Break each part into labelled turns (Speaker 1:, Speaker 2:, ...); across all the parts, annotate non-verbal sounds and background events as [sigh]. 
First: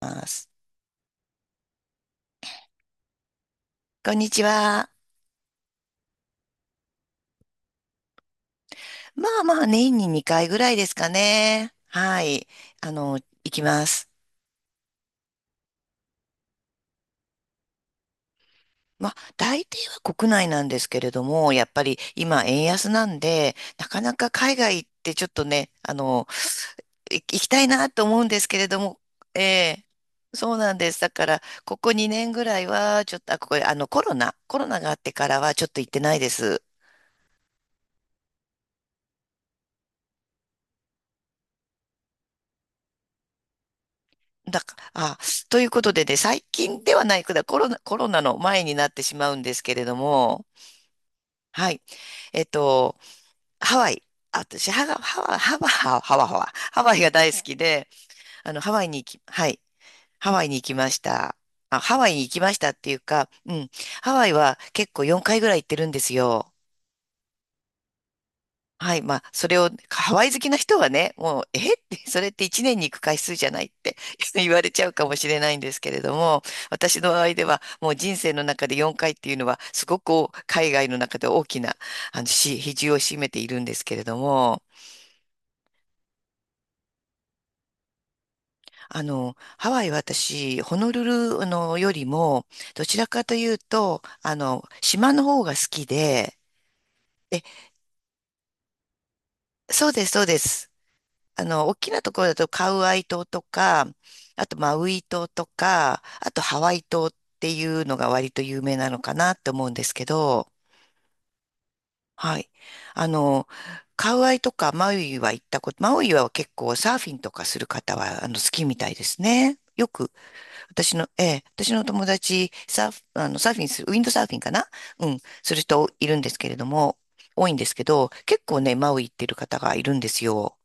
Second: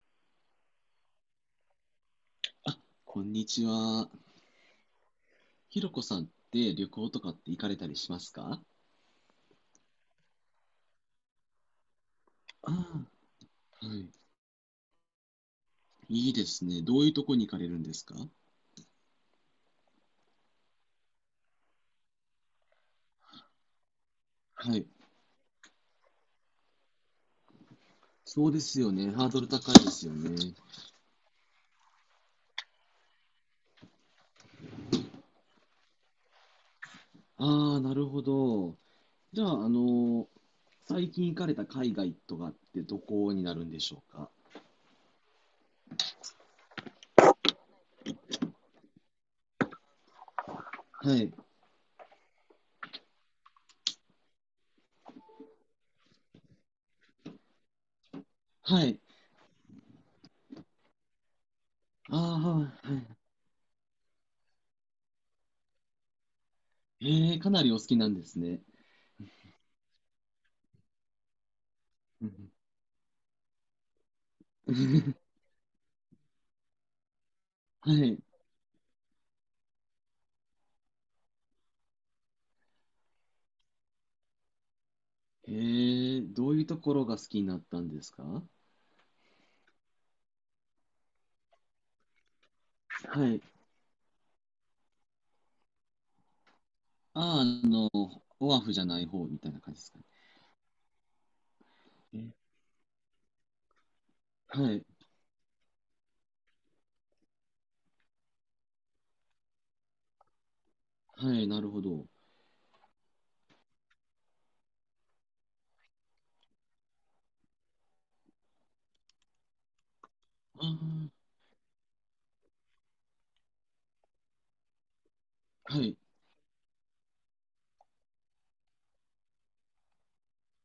Speaker 1: ます。
Speaker 2: こんにちは。
Speaker 1: こんにちは。
Speaker 2: ひろこさんって旅行とかって行かれたりしますか？
Speaker 1: まあまあ、年に2回ぐらいですかね。はい。
Speaker 2: あ
Speaker 1: あの、行きま
Speaker 2: あ、は
Speaker 1: す。
Speaker 2: い。いいですね。どういうとこに行かれるんですか？
Speaker 1: まあ、大抵は国内なんですけれども、やっぱり今、円安なんで、なかなか海外
Speaker 2: は
Speaker 1: 行
Speaker 2: い。
Speaker 1: ってちょっとね、行きたいなと思うんで
Speaker 2: そ
Speaker 1: す
Speaker 2: う
Speaker 1: け
Speaker 2: で
Speaker 1: れ
Speaker 2: す
Speaker 1: ど
Speaker 2: よ
Speaker 1: も、
Speaker 2: ね。ハード
Speaker 1: え
Speaker 2: ル高い
Speaker 1: え、
Speaker 2: ですよ
Speaker 1: そ
Speaker 2: ね。
Speaker 1: うなんです。だから、ここ2年ぐらいは、ちょっと、あ、ここ、あの、コロナがあってからは、ちょっと行ってないです。
Speaker 2: ああ、なるほど。じゃあ、最近行かれた海外とかってどこになるんでしょうか？
Speaker 1: だか、あ、ということでね、最近ではないコロナの前になってしまうんですけれども、
Speaker 2: はい。
Speaker 1: はい。えっと、ハワイ。私、ハワイが大好きで、ハ
Speaker 2: は
Speaker 1: ワイに
Speaker 2: い。
Speaker 1: 行き、はい。ハワイに行きました。ハワイ
Speaker 2: あ
Speaker 1: に行き
Speaker 2: あ、
Speaker 1: まし
Speaker 2: は
Speaker 1: たっ
Speaker 2: い。
Speaker 1: ていう
Speaker 2: はい。
Speaker 1: か、うん。ハワイは結構4回ぐらい行ってるんですよ。
Speaker 2: ええ、かなりお好きなんですね。
Speaker 1: はい。まあ、それを、ハワイ好きな人はね、もう、えって、そ
Speaker 2: う
Speaker 1: れって
Speaker 2: ん
Speaker 1: 一年に行く回数じゃないって [laughs] 言われ
Speaker 2: [laughs] う
Speaker 1: ちゃうかも
Speaker 2: ん。
Speaker 1: しれないんですけれども、私の場合では、も
Speaker 2: は
Speaker 1: う人
Speaker 2: い。
Speaker 1: 生の中で4回っていうのは、すごく海外の中で大きな、比重を占めているんですけれども、
Speaker 2: ええ、どういうところが好きになったんですか？
Speaker 1: ハワイは私、ホノルル、よりも、どちらか
Speaker 2: は
Speaker 1: と
Speaker 2: い。
Speaker 1: いうと、島の方が好きで、
Speaker 2: ああ、
Speaker 1: え、
Speaker 2: オアフじゃない方みたいな感じで
Speaker 1: そう
Speaker 2: すか
Speaker 1: です、そうです。大きなところ
Speaker 2: ね。
Speaker 1: だとカウアイ島とか、あと
Speaker 2: は
Speaker 1: マ
Speaker 2: い、
Speaker 1: ウイ島とか、あとハワイ島っていうのが割と有名なのかなって思うんですけど、
Speaker 2: はい、なるほど。
Speaker 1: はい。あの、カウアイとかマウイは行ったこと、マウイは結構サーフィンとかする方は好きみたいですね。よく、
Speaker 2: あ
Speaker 1: 私の友達、サーフィンする、ウィンドサーフィンかな、うん、する
Speaker 2: ーは
Speaker 1: 人
Speaker 2: い。
Speaker 1: いるんですけれども、多いんですけど、結構ね、マウイ行ってる方がいるんですよ。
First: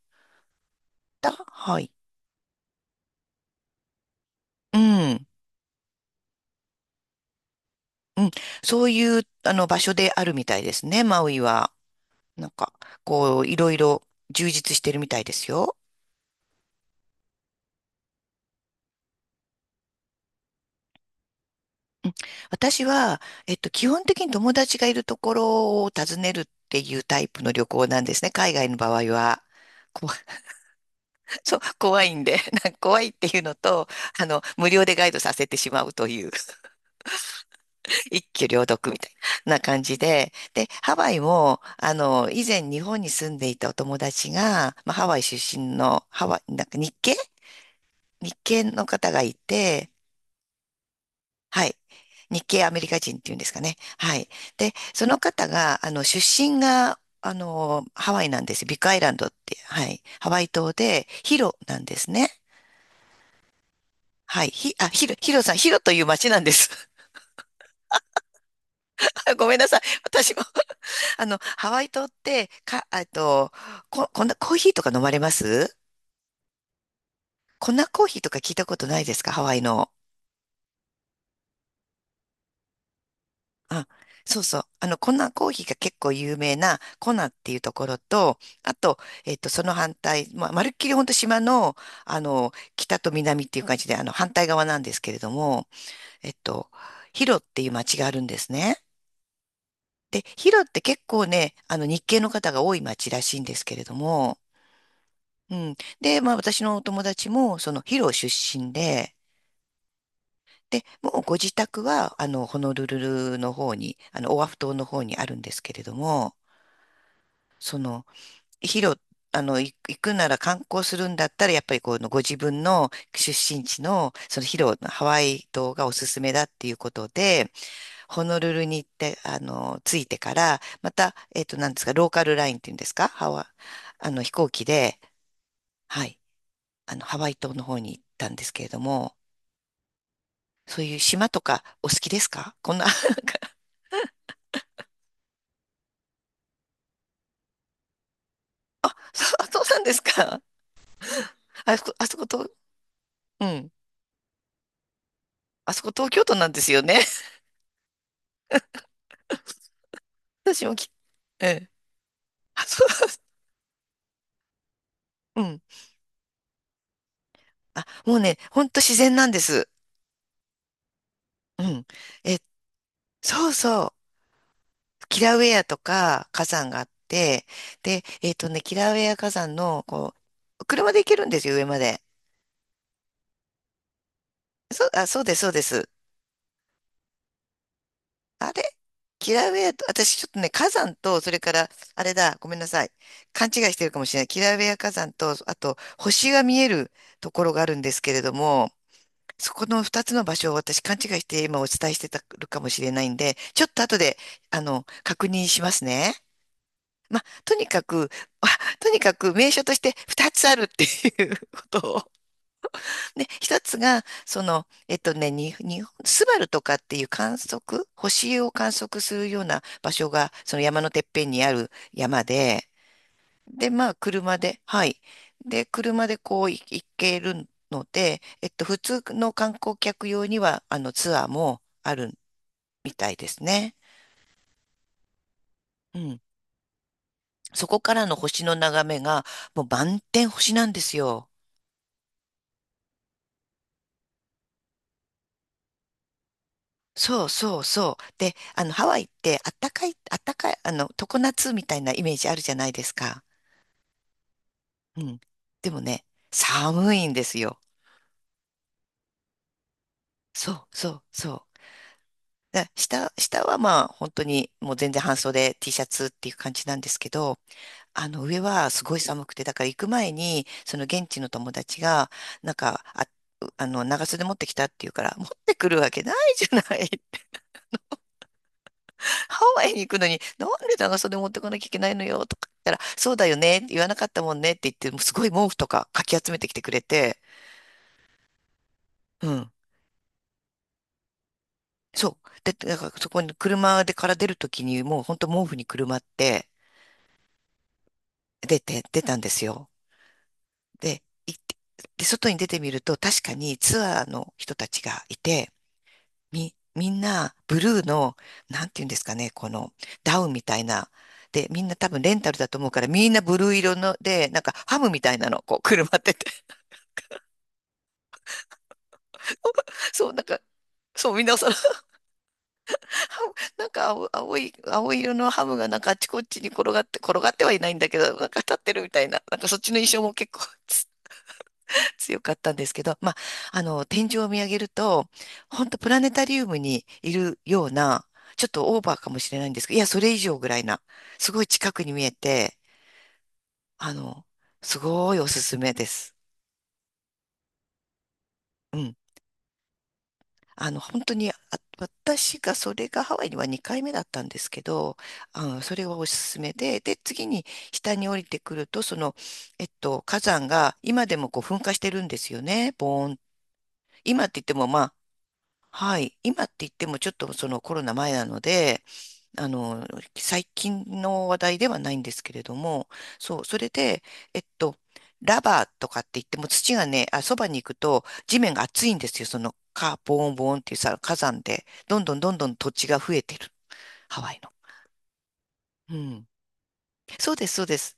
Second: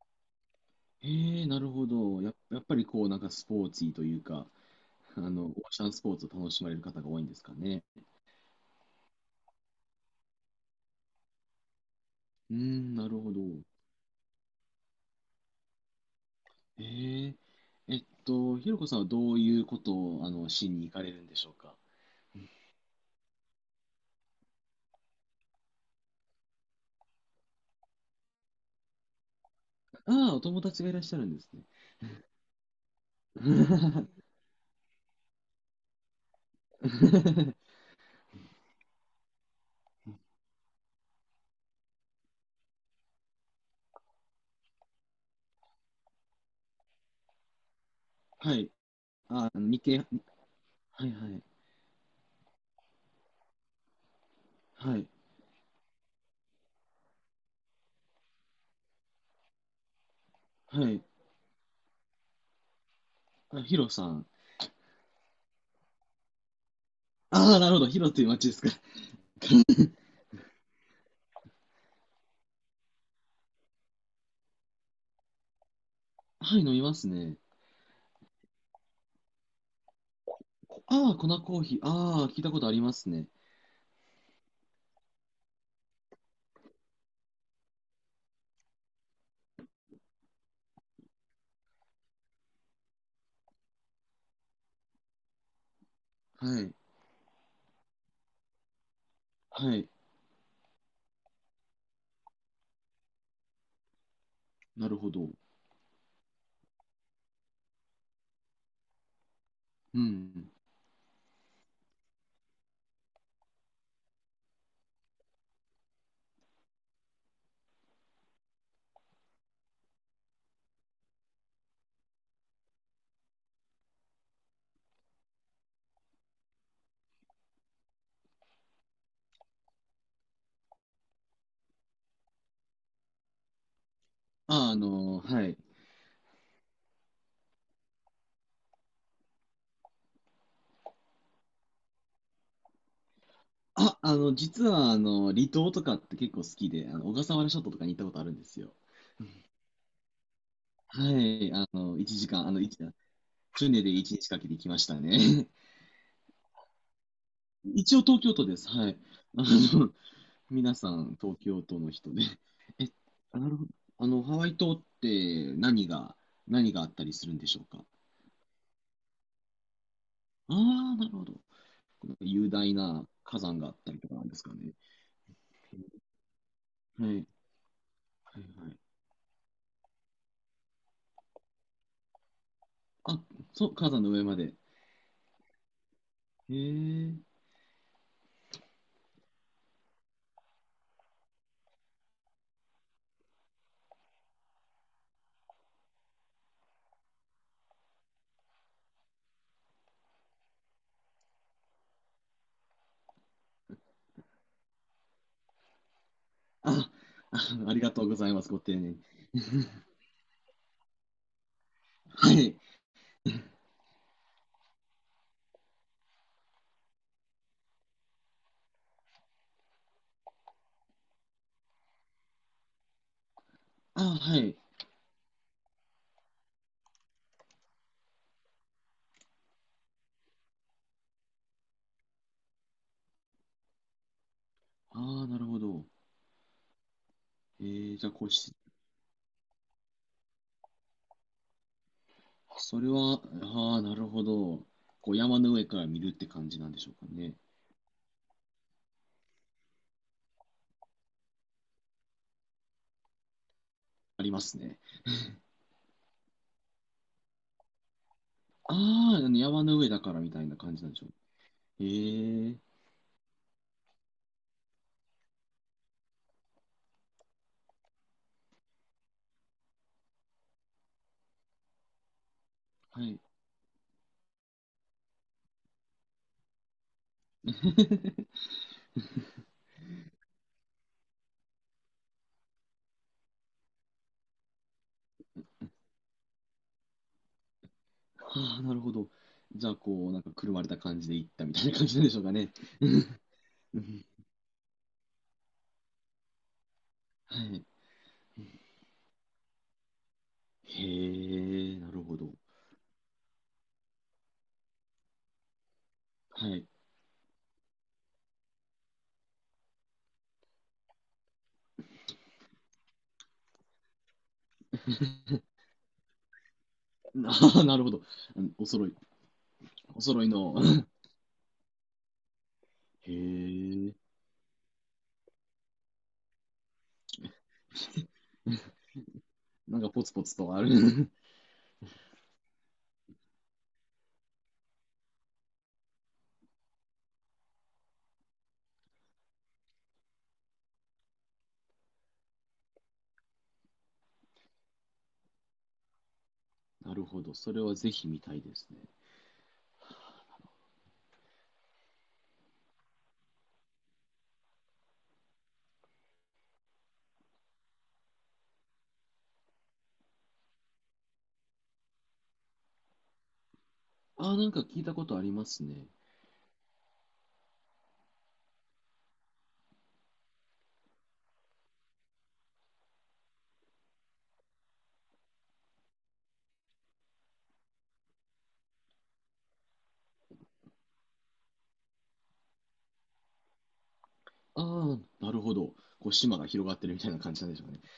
Speaker 2: なる
Speaker 1: は
Speaker 2: ほ
Speaker 1: い。
Speaker 2: ど。やっぱりこう、なんかスポーツというか、
Speaker 1: うん。
Speaker 2: オーシャンスポーツを楽しまれる方が多いんですかね。
Speaker 1: うん、そういうあの場所であるみたいですね、マウイは。なん
Speaker 2: うー
Speaker 1: か、
Speaker 2: ん、なるほ
Speaker 1: こ
Speaker 2: ど。
Speaker 1: う、いろいろ充実してるみたいですよ。
Speaker 2: ええ、ひろこさんはどういうことを、しに行かれるんでしょうか。
Speaker 1: うん、私は、基本的に友達がいるところを訪ねるっていうタイプの旅行なんですね、海外の場合は。こわ
Speaker 2: ああ、お友達がいらっしゃるんで
Speaker 1: [laughs]
Speaker 2: す
Speaker 1: そう、
Speaker 2: ね。
Speaker 1: 怖いんで、なんか怖いっていうのと、無料でガイドさせてしまうという。
Speaker 2: [laughs]
Speaker 1: 一挙両得みたいな感じで、で、ハワイも、以前日本に住んでいたお友達が、まあ、ハワイ出身の、ハワイ、なんか日系日
Speaker 2: は
Speaker 1: 系
Speaker 2: い。
Speaker 1: の方がい
Speaker 2: あ、あの日
Speaker 1: て、
Speaker 2: 系、はいはい。
Speaker 1: はい。日系アメリカ人っていうんですかね。はい。で、
Speaker 2: は
Speaker 1: そ
Speaker 2: い。
Speaker 1: の方が、出身が、ハワイなんですよ。ビッグアイランドって、はい。ハワイ島
Speaker 2: はい。
Speaker 1: で、ヒロなんですね。
Speaker 2: あ、ヒロさん。
Speaker 1: はい。ヒロ、ヒロさん、ヒロという町なんです。
Speaker 2: ああ、なるほど。ヒロという町ですか。[laughs]
Speaker 1: [laughs] ごめんなさい。私もハワイ島って、か、えっと、こ、こんなコーヒーとか飲まれます？
Speaker 2: はい、飲みますね。
Speaker 1: 粉コーヒーとか聞いたことないですか、ハワイの。
Speaker 2: ああ、粉コーヒー。ああ、聞いたことありますね。
Speaker 1: あ、そうそう。粉コーヒーが結構有名なコナっていうところと、あと、その反対、まあ、まるっきり本当島の、北と南っていう感じで、反対側なんですけれども、えっ
Speaker 2: は
Speaker 1: と、
Speaker 2: い。
Speaker 1: ヒロっていう町があるんですね。
Speaker 2: はい。
Speaker 1: で、ヒロって結構ね、日系の方が多い町らしいんですけれども、
Speaker 2: なるほど。
Speaker 1: うん。で、まあ私のお友達も、そのヒロ出身で、
Speaker 2: うん。
Speaker 1: で、もうご自宅は、ホノルルルの方に、オアフ島の方にあるんですけれども、その、ヒロ、行くなら観光するんだったら、やっぱりこのご自分の出身地の、そのヒロのハワイ島がおすすめだっていうことで、ホノルルに行って、着いてから、また、なんですか、ローカルラインっていうんですか、ハワ、あの、飛行機
Speaker 2: ああ、
Speaker 1: で、
Speaker 2: はい。
Speaker 1: はい、ハワイ島の方に行ったんですけれども、そういう島とかお好きですか、こんな？
Speaker 2: あ、実は、離島とかって結構好きで、小笠原諸島とかに行ったことあるんですよ。
Speaker 1: [laughs] そうそう、なんですか？
Speaker 2: はい。
Speaker 1: あそこ、あそ
Speaker 2: 1
Speaker 1: こ
Speaker 2: 時間、
Speaker 1: と、うん。
Speaker 2: 船で1日かけて行きましたね。[laughs]
Speaker 1: あそこ東京都なんですよね。
Speaker 2: 一応東京都です。はい。あの、
Speaker 1: [laughs] 私
Speaker 2: 皆
Speaker 1: も
Speaker 2: さん、東
Speaker 1: え
Speaker 2: 京
Speaker 1: え。
Speaker 2: 都の人で。
Speaker 1: [laughs] あ、そ
Speaker 2: え、なるほど。ハワイ島っ
Speaker 1: う、う
Speaker 2: て
Speaker 1: ん。
Speaker 2: 何があったりするんでしょうか？
Speaker 1: あ、もうね、ほんと自然なんです。
Speaker 2: ああ、なるほど。
Speaker 1: うん。
Speaker 2: なんか
Speaker 1: え、
Speaker 2: 雄大な火
Speaker 1: そう
Speaker 2: 山があっ
Speaker 1: そ
Speaker 2: たりと
Speaker 1: う。
Speaker 2: かなんですかね。
Speaker 1: キラウェアとか火山があっ
Speaker 2: はい。
Speaker 1: て、で、
Speaker 2: はいは
Speaker 1: キ
Speaker 2: い。
Speaker 1: ラウェア火山の、こう、車で行けるんですよ、上まで。
Speaker 2: あ、そう、火山の上まで。
Speaker 1: そう、あ、そうです、そうです。
Speaker 2: へえ。
Speaker 1: あれ、キラウェアと、私ちょっとね、火山と、それから、あれだ、ごめんなさい。勘違いしてるかもしれない。キラウェア火山と、あと、星が見えるところがあるんですけれども、そこの二つの場所を私勘違いして今お伝えしてたるかもしれないんで、ちょっと後で、確認しますね。
Speaker 2: あ、
Speaker 1: まあ、
Speaker 2: あ、
Speaker 1: とに
Speaker 2: あり
Speaker 1: か
Speaker 2: がとう
Speaker 1: く、
Speaker 2: ござい
Speaker 1: [laughs]
Speaker 2: ま
Speaker 1: あ
Speaker 2: す。ご丁寧
Speaker 1: と
Speaker 2: に。
Speaker 1: にかく名所として二つあるっていうことを、
Speaker 2: はい。
Speaker 1: で、一つが、その、にスバルとかっていう観測、星を観測するような場所が、その山のてっぺんにある山で、で、まあ、
Speaker 2: あ、
Speaker 1: 車
Speaker 2: はい。
Speaker 1: で、はい。で、車でこう行けるので、普通の観光客用には、ツアーもあるみたいですね。
Speaker 2: ああ、なるほど。
Speaker 1: うん。そこから
Speaker 2: じゃあ、
Speaker 1: の
Speaker 2: こう
Speaker 1: 星の
Speaker 2: し、
Speaker 1: 眺めが、もう満天星なんですよ。
Speaker 2: それは、ああ、なるほど。こう、山の上から見るって感じなんでしょうか
Speaker 1: そう
Speaker 2: ね？
Speaker 1: そうそう。で、ハワイってあったかい、あったかい、常夏みたいなイメージあるじゃないですか。
Speaker 2: ありますね。
Speaker 1: うん。でもね、寒いんですよ。
Speaker 2: ああ、山の上だからみたい
Speaker 1: そ
Speaker 2: な
Speaker 1: う
Speaker 2: 感じ
Speaker 1: そ
Speaker 2: なんで
Speaker 1: う
Speaker 2: しょ
Speaker 1: そう。
Speaker 2: う。へえ。
Speaker 1: 下はまあ、本当にもう全然半袖 T シャツっていう感じなんですけど、上はすごい寒くて、だから行く前に、その現地の友達が、なんか、
Speaker 2: はい。
Speaker 1: 長袖持ってきたっていうから、持ってくるわけないじゃない、
Speaker 2: [laughs]
Speaker 1: ハワイに行くのに、なんで長袖持ってこなきゃいけないのよとか言ったら、そうだよね、言わなかったもんねって言って、もうすごい毛布とかかき集めてきてくれて、
Speaker 2: ああ、なるほど。
Speaker 1: うん。
Speaker 2: じゃあ、こう、なんか、くるまれた感じで行ったみたいな感じなんで
Speaker 1: そ
Speaker 2: しょうか
Speaker 1: う。
Speaker 2: ね？
Speaker 1: で、だか
Speaker 2: う
Speaker 1: らそ
Speaker 2: ん、
Speaker 1: こに
Speaker 2: う
Speaker 1: 車で
Speaker 2: ん、
Speaker 1: から出るときに、もう本当毛布にくるまって
Speaker 2: はい。
Speaker 1: 出て、出たんですよ。
Speaker 2: へ
Speaker 1: で、行って、
Speaker 2: え、なる
Speaker 1: で、
Speaker 2: ほど。
Speaker 1: 外に出てみると、確かにツアーの人たちがいて、
Speaker 2: は
Speaker 1: み、
Speaker 2: い。
Speaker 1: みんな、ブルーの、なんていうんですかね、この、ダウンみたいな。で、みんな多分レンタルだと思うから、みんなブルー色ので、なんかハムみたいなの、こう、くるまってて。
Speaker 2: [laughs] ああ、なるほど。うん、
Speaker 1: [laughs]
Speaker 2: お
Speaker 1: そう、な
Speaker 2: 揃
Speaker 1: ん
Speaker 2: い
Speaker 1: か、
Speaker 2: の。[laughs]
Speaker 1: そう、みんなその、
Speaker 2: へ
Speaker 1: ハムなんか
Speaker 2: え、
Speaker 1: 青い色のハムがなんかあっちこっちに転がって、転がってはいないんだけど、なんか立ってるみたいな。なんかそっち
Speaker 2: な
Speaker 1: の
Speaker 2: んか、
Speaker 1: 印象
Speaker 2: ポツ
Speaker 1: も
Speaker 2: ポ
Speaker 1: 結
Speaker 2: ツ
Speaker 1: 構
Speaker 2: とある。[laughs]
Speaker 1: 強かったんですけど、まあ、天井を見上げると、本当プラネタリウムにいるような、ちょっとオーバーかもしれないんですけど、いや、それ以上ぐらいな、すごい近くに見えて、あの、すごいおすすめです。
Speaker 2: なるほど。それはぜひ見たいです
Speaker 1: う
Speaker 2: ね。
Speaker 1: ん。本当に、私がそれがハワイには2回目だったんですけど、それはおすすめで、で、次に下に降りてくると、その、火山が今でもこう噴火してるんですよね、ボーン。今っ
Speaker 2: あ
Speaker 1: て
Speaker 2: あ、
Speaker 1: 言っ
Speaker 2: なん
Speaker 1: て
Speaker 2: か
Speaker 1: も
Speaker 2: 聞
Speaker 1: ま
Speaker 2: い
Speaker 1: あ、
Speaker 2: たことありますね。
Speaker 1: はい。今って言ってもちょっとそのコロナ前なので、あの、最近の話題ではないんですけれども、そう、それで、えっと、ラバーとかって言っても土がね、あ、そばに行くと地面が熱いんですよ。そのカボーンボーンっていうさ、火山で、どんどんどんどん土地が増えてる。ハワイの。
Speaker 2: ああ、なるほど。
Speaker 1: う
Speaker 2: こう、
Speaker 1: ん。
Speaker 2: 島が広がってるみたいな
Speaker 1: そ
Speaker 2: 感
Speaker 1: う
Speaker 2: じ
Speaker 1: で
Speaker 2: なん
Speaker 1: す、
Speaker 2: でし
Speaker 1: そう
Speaker 2: ょうか
Speaker 1: で
Speaker 2: ね？
Speaker 1: す。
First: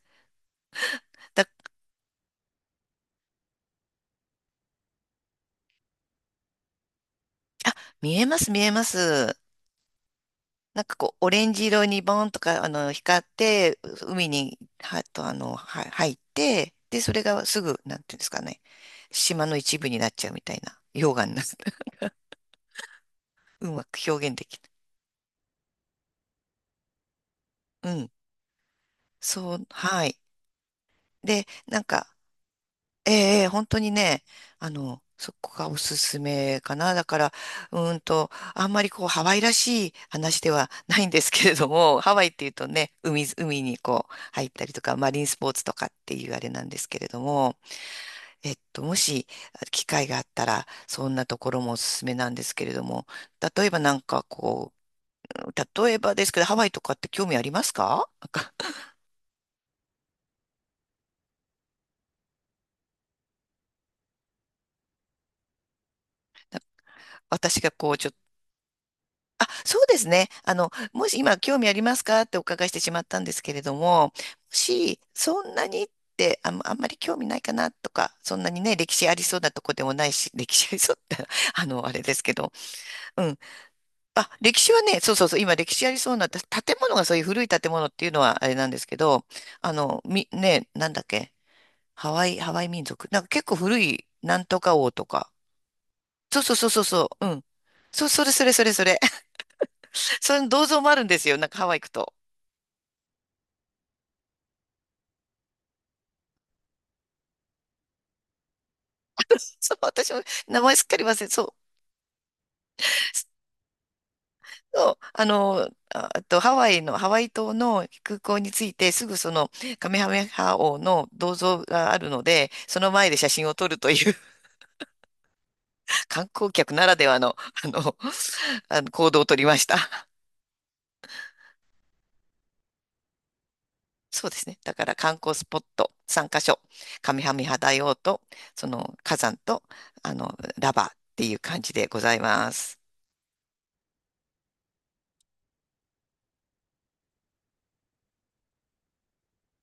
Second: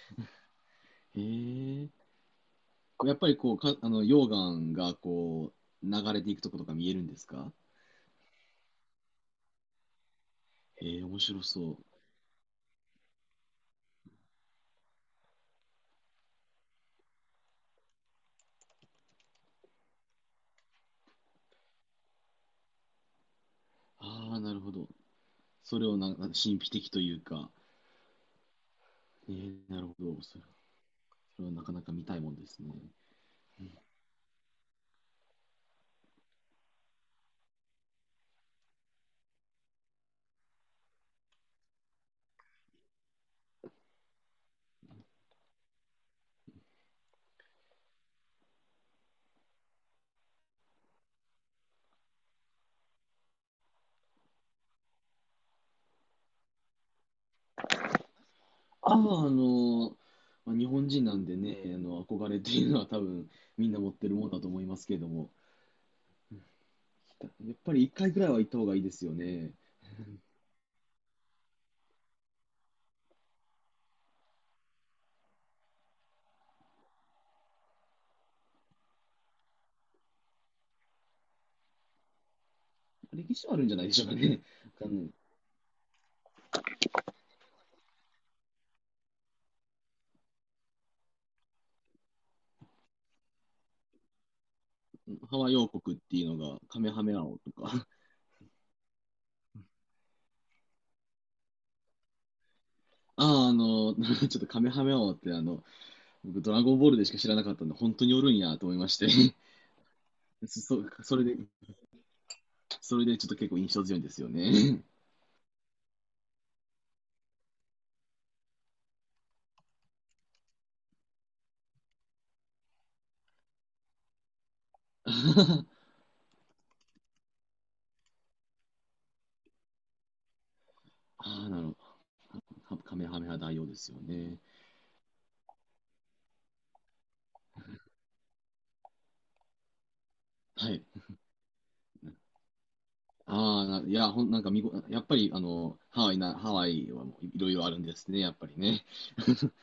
Speaker 2: へ
Speaker 1: だ、
Speaker 2: え。こうやっぱりこう、溶岩がこう、流れていくとことか見えるんですか？
Speaker 1: 見えます、見えます。なんか
Speaker 2: へえ、
Speaker 1: こ
Speaker 2: 面
Speaker 1: う、オ
Speaker 2: 白
Speaker 1: レンジ
Speaker 2: そう。
Speaker 1: 色にボーンとか、光って、海に、は、と、は、入って、で、それがすぐ、なんていうんですかね、島の一部になっちゃうみたいな、溶岩になる。[laughs] うまく表
Speaker 2: あ
Speaker 1: 現
Speaker 2: あ、
Speaker 1: で
Speaker 2: な
Speaker 1: き
Speaker 2: るほど。それをな神秘的というか、
Speaker 1: ない。うん。そう、
Speaker 2: なるほ
Speaker 1: はい。
Speaker 2: どそれ。そ
Speaker 1: で、
Speaker 2: れはなか
Speaker 1: な
Speaker 2: な
Speaker 1: ん
Speaker 2: か見
Speaker 1: か、
Speaker 2: たいもんですね。
Speaker 1: ええええ本当にね、そこがおすすめかな。だから、うーんと、あんまりこう、ハワイらしい話ではないんですけれども、ハワイっていうとね、海、海にこう、入ったりとか、マリンスポーツとかっていうあれなんですけれども、もし機会があったら、そんなところもおすすめなんですけれども、例えばなんかこう、例えばですけど、ハワイとかって興味ありますか？
Speaker 2: ああ、の、まあ、日本人なんでね、あの憧れっていうのは多分みんな持ってるもんだと思いますけれども、やっ
Speaker 1: 私が
Speaker 2: ぱり
Speaker 1: こ
Speaker 2: 一
Speaker 1: う、ちょ
Speaker 2: 回
Speaker 1: っと、
Speaker 2: ぐらいは行った方がいいですよ
Speaker 1: あ、
Speaker 2: ね。
Speaker 1: そうですね。もし今興味ありますかってお伺いしてしまったんですけれども、もしそんなにってあん、あんまり興味ないかなとか、そんなにね、歴史ありそうなとこでもないし、歴史ありそうって、[laughs] あれですけど、う
Speaker 2: 歴
Speaker 1: ん。
Speaker 2: 史はあるんじゃないでしょうか
Speaker 1: あ、
Speaker 2: ね。
Speaker 1: 歴史
Speaker 2: [laughs]
Speaker 1: は
Speaker 2: あ
Speaker 1: ね、
Speaker 2: の
Speaker 1: そうそうそう、今歴史ありそうな、た建物がそういう古い建物っていうのはあれなんですけど、み、ね、なんだっけ、ハワイ、ハワイ民族。なんか結構古い、なんとか王とか。
Speaker 2: ハワイ王国っていう
Speaker 1: そうそ
Speaker 2: の
Speaker 1: う
Speaker 2: が
Speaker 1: そう
Speaker 2: カ
Speaker 1: そう
Speaker 2: メハ
Speaker 1: そ
Speaker 2: メア
Speaker 1: う、う
Speaker 2: オ
Speaker 1: ん。
Speaker 2: とか。
Speaker 1: そう、それそれそれそれ。[laughs] その銅像もあるんですよ、なんかハワイ行くと。
Speaker 2: ああ、[laughs] ちょっとカメハメアオって僕ドラゴンボールでしか知らなかったんで、本当におるんやと思いまして。
Speaker 1: そう、私も
Speaker 2: [laughs]
Speaker 1: 名前
Speaker 2: そ、
Speaker 1: すっかり
Speaker 2: そ
Speaker 1: 忘
Speaker 2: れ
Speaker 1: れ、
Speaker 2: で
Speaker 1: そう。
Speaker 2: それでちょっと結構印象強いんですよね。
Speaker 1: そう、ああとハワイの、ハワイ島の空港に着いて、すぐそのカメハメハ王の銅像があるので、その前で写真を撮るという
Speaker 2: [laughs]
Speaker 1: 観光客ならではの、[laughs] あの、[laughs] 行動を取りました。[laughs]
Speaker 2: ああ、なるほど。カメハメハ大王ですよ
Speaker 1: そうで
Speaker 2: ね。
Speaker 1: すね。だから観光スポット3カ所。上半身肌用と、その火山と、
Speaker 2: は
Speaker 1: ラバ
Speaker 2: い。
Speaker 1: ーっていう感じでございます。
Speaker 2: ああ、いや、なんかやっぱり、ハワイはもういろいろあるんですね、やっぱりね。[laughs]